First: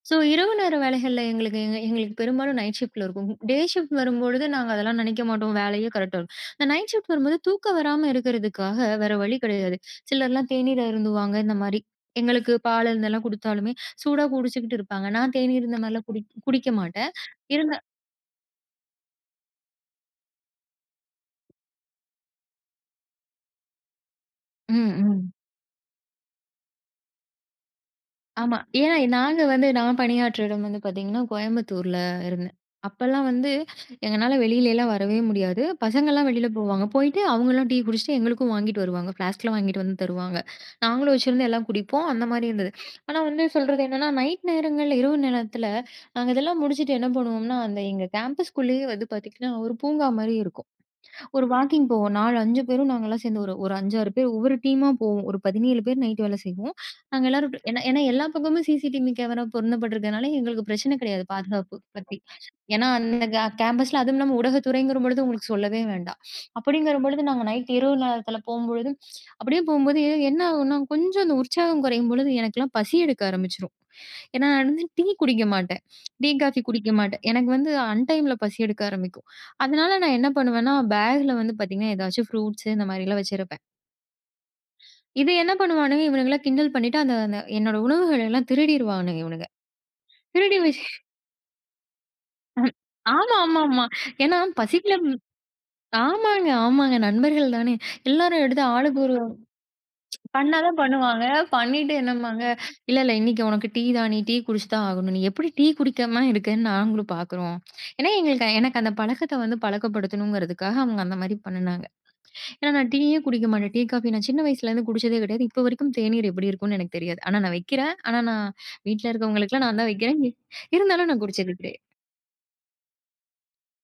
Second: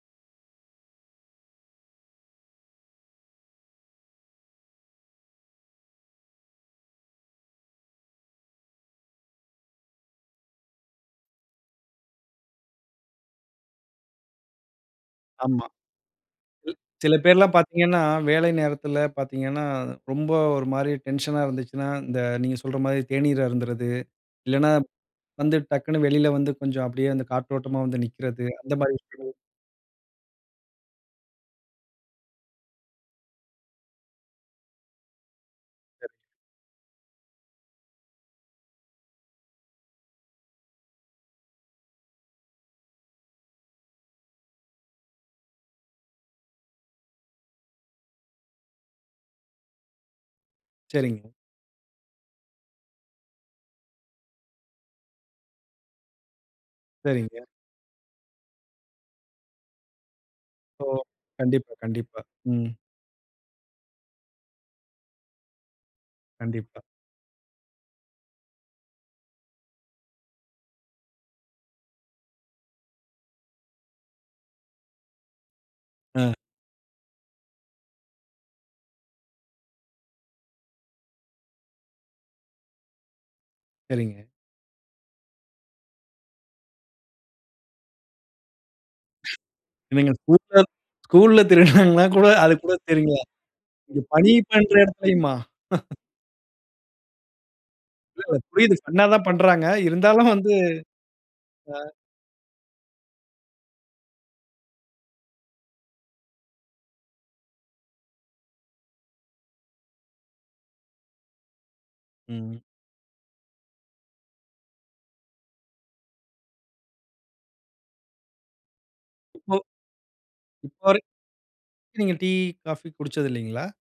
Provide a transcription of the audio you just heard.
So, இரவு நேர வேலைகள்ல எங்களுக்கு எங்க எங்களுக்கு பெரும்பாலும் நைட் ஷிஃப்ட் ல இருக்கும். டே ஷிஃப்ட் ன்னு வரும்பொழுது நாங்க அதெல்லாம் நினைக்க மாட்டோம், வேலையே கரெக்டா இருக்கும். இந்த நைட் ஷிஃப்ட் வரும்போது தூக்கம் வராம இருக்கிறதுக்காக, வேற வழி கிடையாது. சிலர்லாம் தேநீர் அருந்துவாங்க, இந்தமாரி. எங்களுக்கு பால் இருந்தெல்லாம் கொடுத்தாலுமே, சூடா குடிச்சுக்கிட்டு இருப்பாங்க. நான் தேநீர் ஆமா. இருந்தமாரிலாம் குடி குடிக்க மாட்டேன். சில பேர் எல்லாம் இருந்தா பார்த்தீங்கன்னா, வேலை நேரத்தில பார்த்தீங்கன்னா, ரொம்ப ஒருமாரி டென்ஷன் ஆ இருந்துச்சுன்னா, இந்த, நீங்க சொல்றமாரி தேநீர் அருந்துறது, இல்லன்னா, ம், ம். வந்து டக்குனு வெளில வந்து கொஞ்சம் அப்பிடியே அந்த காற்றோட்டமா வந்து நிற்கிறது, ஆமா. அந்த மாதிரி ஏன்னா, விஷயங்கள். நாங்க வந்து நான் பணியாற்றிட இடம் வந்து பார்த்தீங்கன்னா, கோயம்புத்தூர் ல இருந்தேன். அப்பலாம் வந்து, எங்களால வெளிலலாம் வரவே முடியாது. [unintelligible] பசங்கள்லாம் வெளில போவாங்க, போயிட்டு, அவங்கலாம் டீ குடிச்சிட்டு எங்களுக்கும் வாங்கிகிட்டு வருவாங்க. ஃப்ளாஸ்க் ல வாங்கிட்டு வந்து தருவாங்க. நாங்களும் வச்சுருந்து, எல்லாம் குடிப்போம். அந்தமாரி இருந்தது ஆனா வந்து சொல்றது என்னன்னா நைட் நேரங்கள்ல, இரவு நேரத்தில, நாங்க இதெல்லாம் முடிச்சிட்டு என்ன பண்ணுவோம்ன்னா, அந்த எங்க கேம்பஸ் க்குள்ளயே வந்து பார்த்தீங்கன்னா, ஒரு பூங்காமாரி இருக்கும். சரிங்க. ஒரு வாக்கிங் போவோம், 4, 5 பேரும் நாங்கள்லாம் சேர்ந்து ஒரு ஒரு 5, 6 பேர். ஒவ்வொரு டீமா போவோம். ஒரு 17 பேர் நைட்டு வேல செய்வோம். நாங்க சரிங்க. எல்லாரும் ஏன்னா எல்லா பக்கமும் சி.சி.டிவி கேமரா பொருந்தப்பட்டிருக்கிறனால, எங்களுக்கு ஓ! பிரச்சனை கிடையாது, கண்டிப்பா, பாதுகாப்பு பத்தி. கண்டிப்பா. ம். ஏன்னா அந்த அ கே கேம்பஸ் ல அதுவும் இல்லாம ஊடகத்துறைங்கிறபொழுது உங்களுக்கு சொல்லவே வேண்டாம். கண்டிப்பா. அப்பிடிங்கிறம்பொழுது, நாங்க நைட்டு இரவு நேரத்தில போம்பொழுதும், அப்பிடியே போம்போது என்ன ஆகுன்னா கொஞ்சம் அந்த உற்சாகம் குறையும்பொழுது, எனக்கெல்லாம் பசி எடுக்க ஆரம்பிச்சுரும். ஏன்னா, நான் வந்து டீ குடிக்க மாட்டேன் டீ, அ. காஃபி குடிக்க மாட்டேன். எனக்கு வந்து அன்டைம் ல பசி எடுக்க ஆரம்பிக்கும். அதனால நான் என்ன பண்ணுவேன்னா, பேக் ல வந்து பார்த்தீங்கன்னா, ஏதாச்சும் ஃப்ரூட்ஸு, இந்த மாரிலாம் வச்சிருப்பேன். சரிங்க. இது என்ன பண்ணுவானுங்க! இவனுங்களா கிண்டல் பண்ணிட்டு, அந்த அந்த என்னோட உணவுகள எல்லாம் திருடிருவானுங்க. இவனுங்க! இவங்க திருடி வ [unintelligible] ஸ்கூல்ல திருடுனாங்களான்னு கூட அது கூட அம், தெரில. ஆமா, ஆமா, ஆமா. இது பணி ஏன்னா பண்ற பசிக்கல இடத்திலயுமா? ஆமாங்க, ஆமாங்க. நண்பர்கள் தானே, இல்ல, இல்ல. எல்லாரும் எடுத்து புரியுது. ஆளுக்கு ஃபன்னா ஒரு தான் பண்றாங்க. இருந்தாலும் வந்து பண்ணா தான் பண்ணுவாங்க. அ. பண்ணிட்டு என்னம்பாங்க, "இல்ல, இல்ல இன்னைக்கு உனக்கு டீ தான். நீ டீ குடிச்சு தான் ஆகணும்! நீ எப்பிடி டீ குடிக்காம இருக்கேன்னு நாங்களும் பார்க்குறோம்." ஏன்னா, எங்களுக்கு எனக்கு அந்த பழக்கத்த வந்து பழக்கப்படுத்தணுங்கிறதுக்காக அவுங்க அந்த மாரி பண்ணுனாங்க. ம். ஏன்னா, நான் டீயே குடிக்க மாட்டேன். டீ, காஃபி நான் சின்ன வயசுலேருந்து குடிச்சதே கிடையாது. இப்ப வரைக்கும் தேநீர் எப்பிடி இருக்குன்னு எனக்கு தெரியாது. ஆனா, நான் வெக்கிறேன். ஆனா, நான் வீட்டுல ஒ இருக்கவங்களுக்கெல்லாம் நான் தான் வெக்கிறேன். எ இப்ப வரை இருந்தாலும் நான் குடிச்சது கிடைய நீங்க டீ, காஃபி குடிச்சது இல்லேங்களா?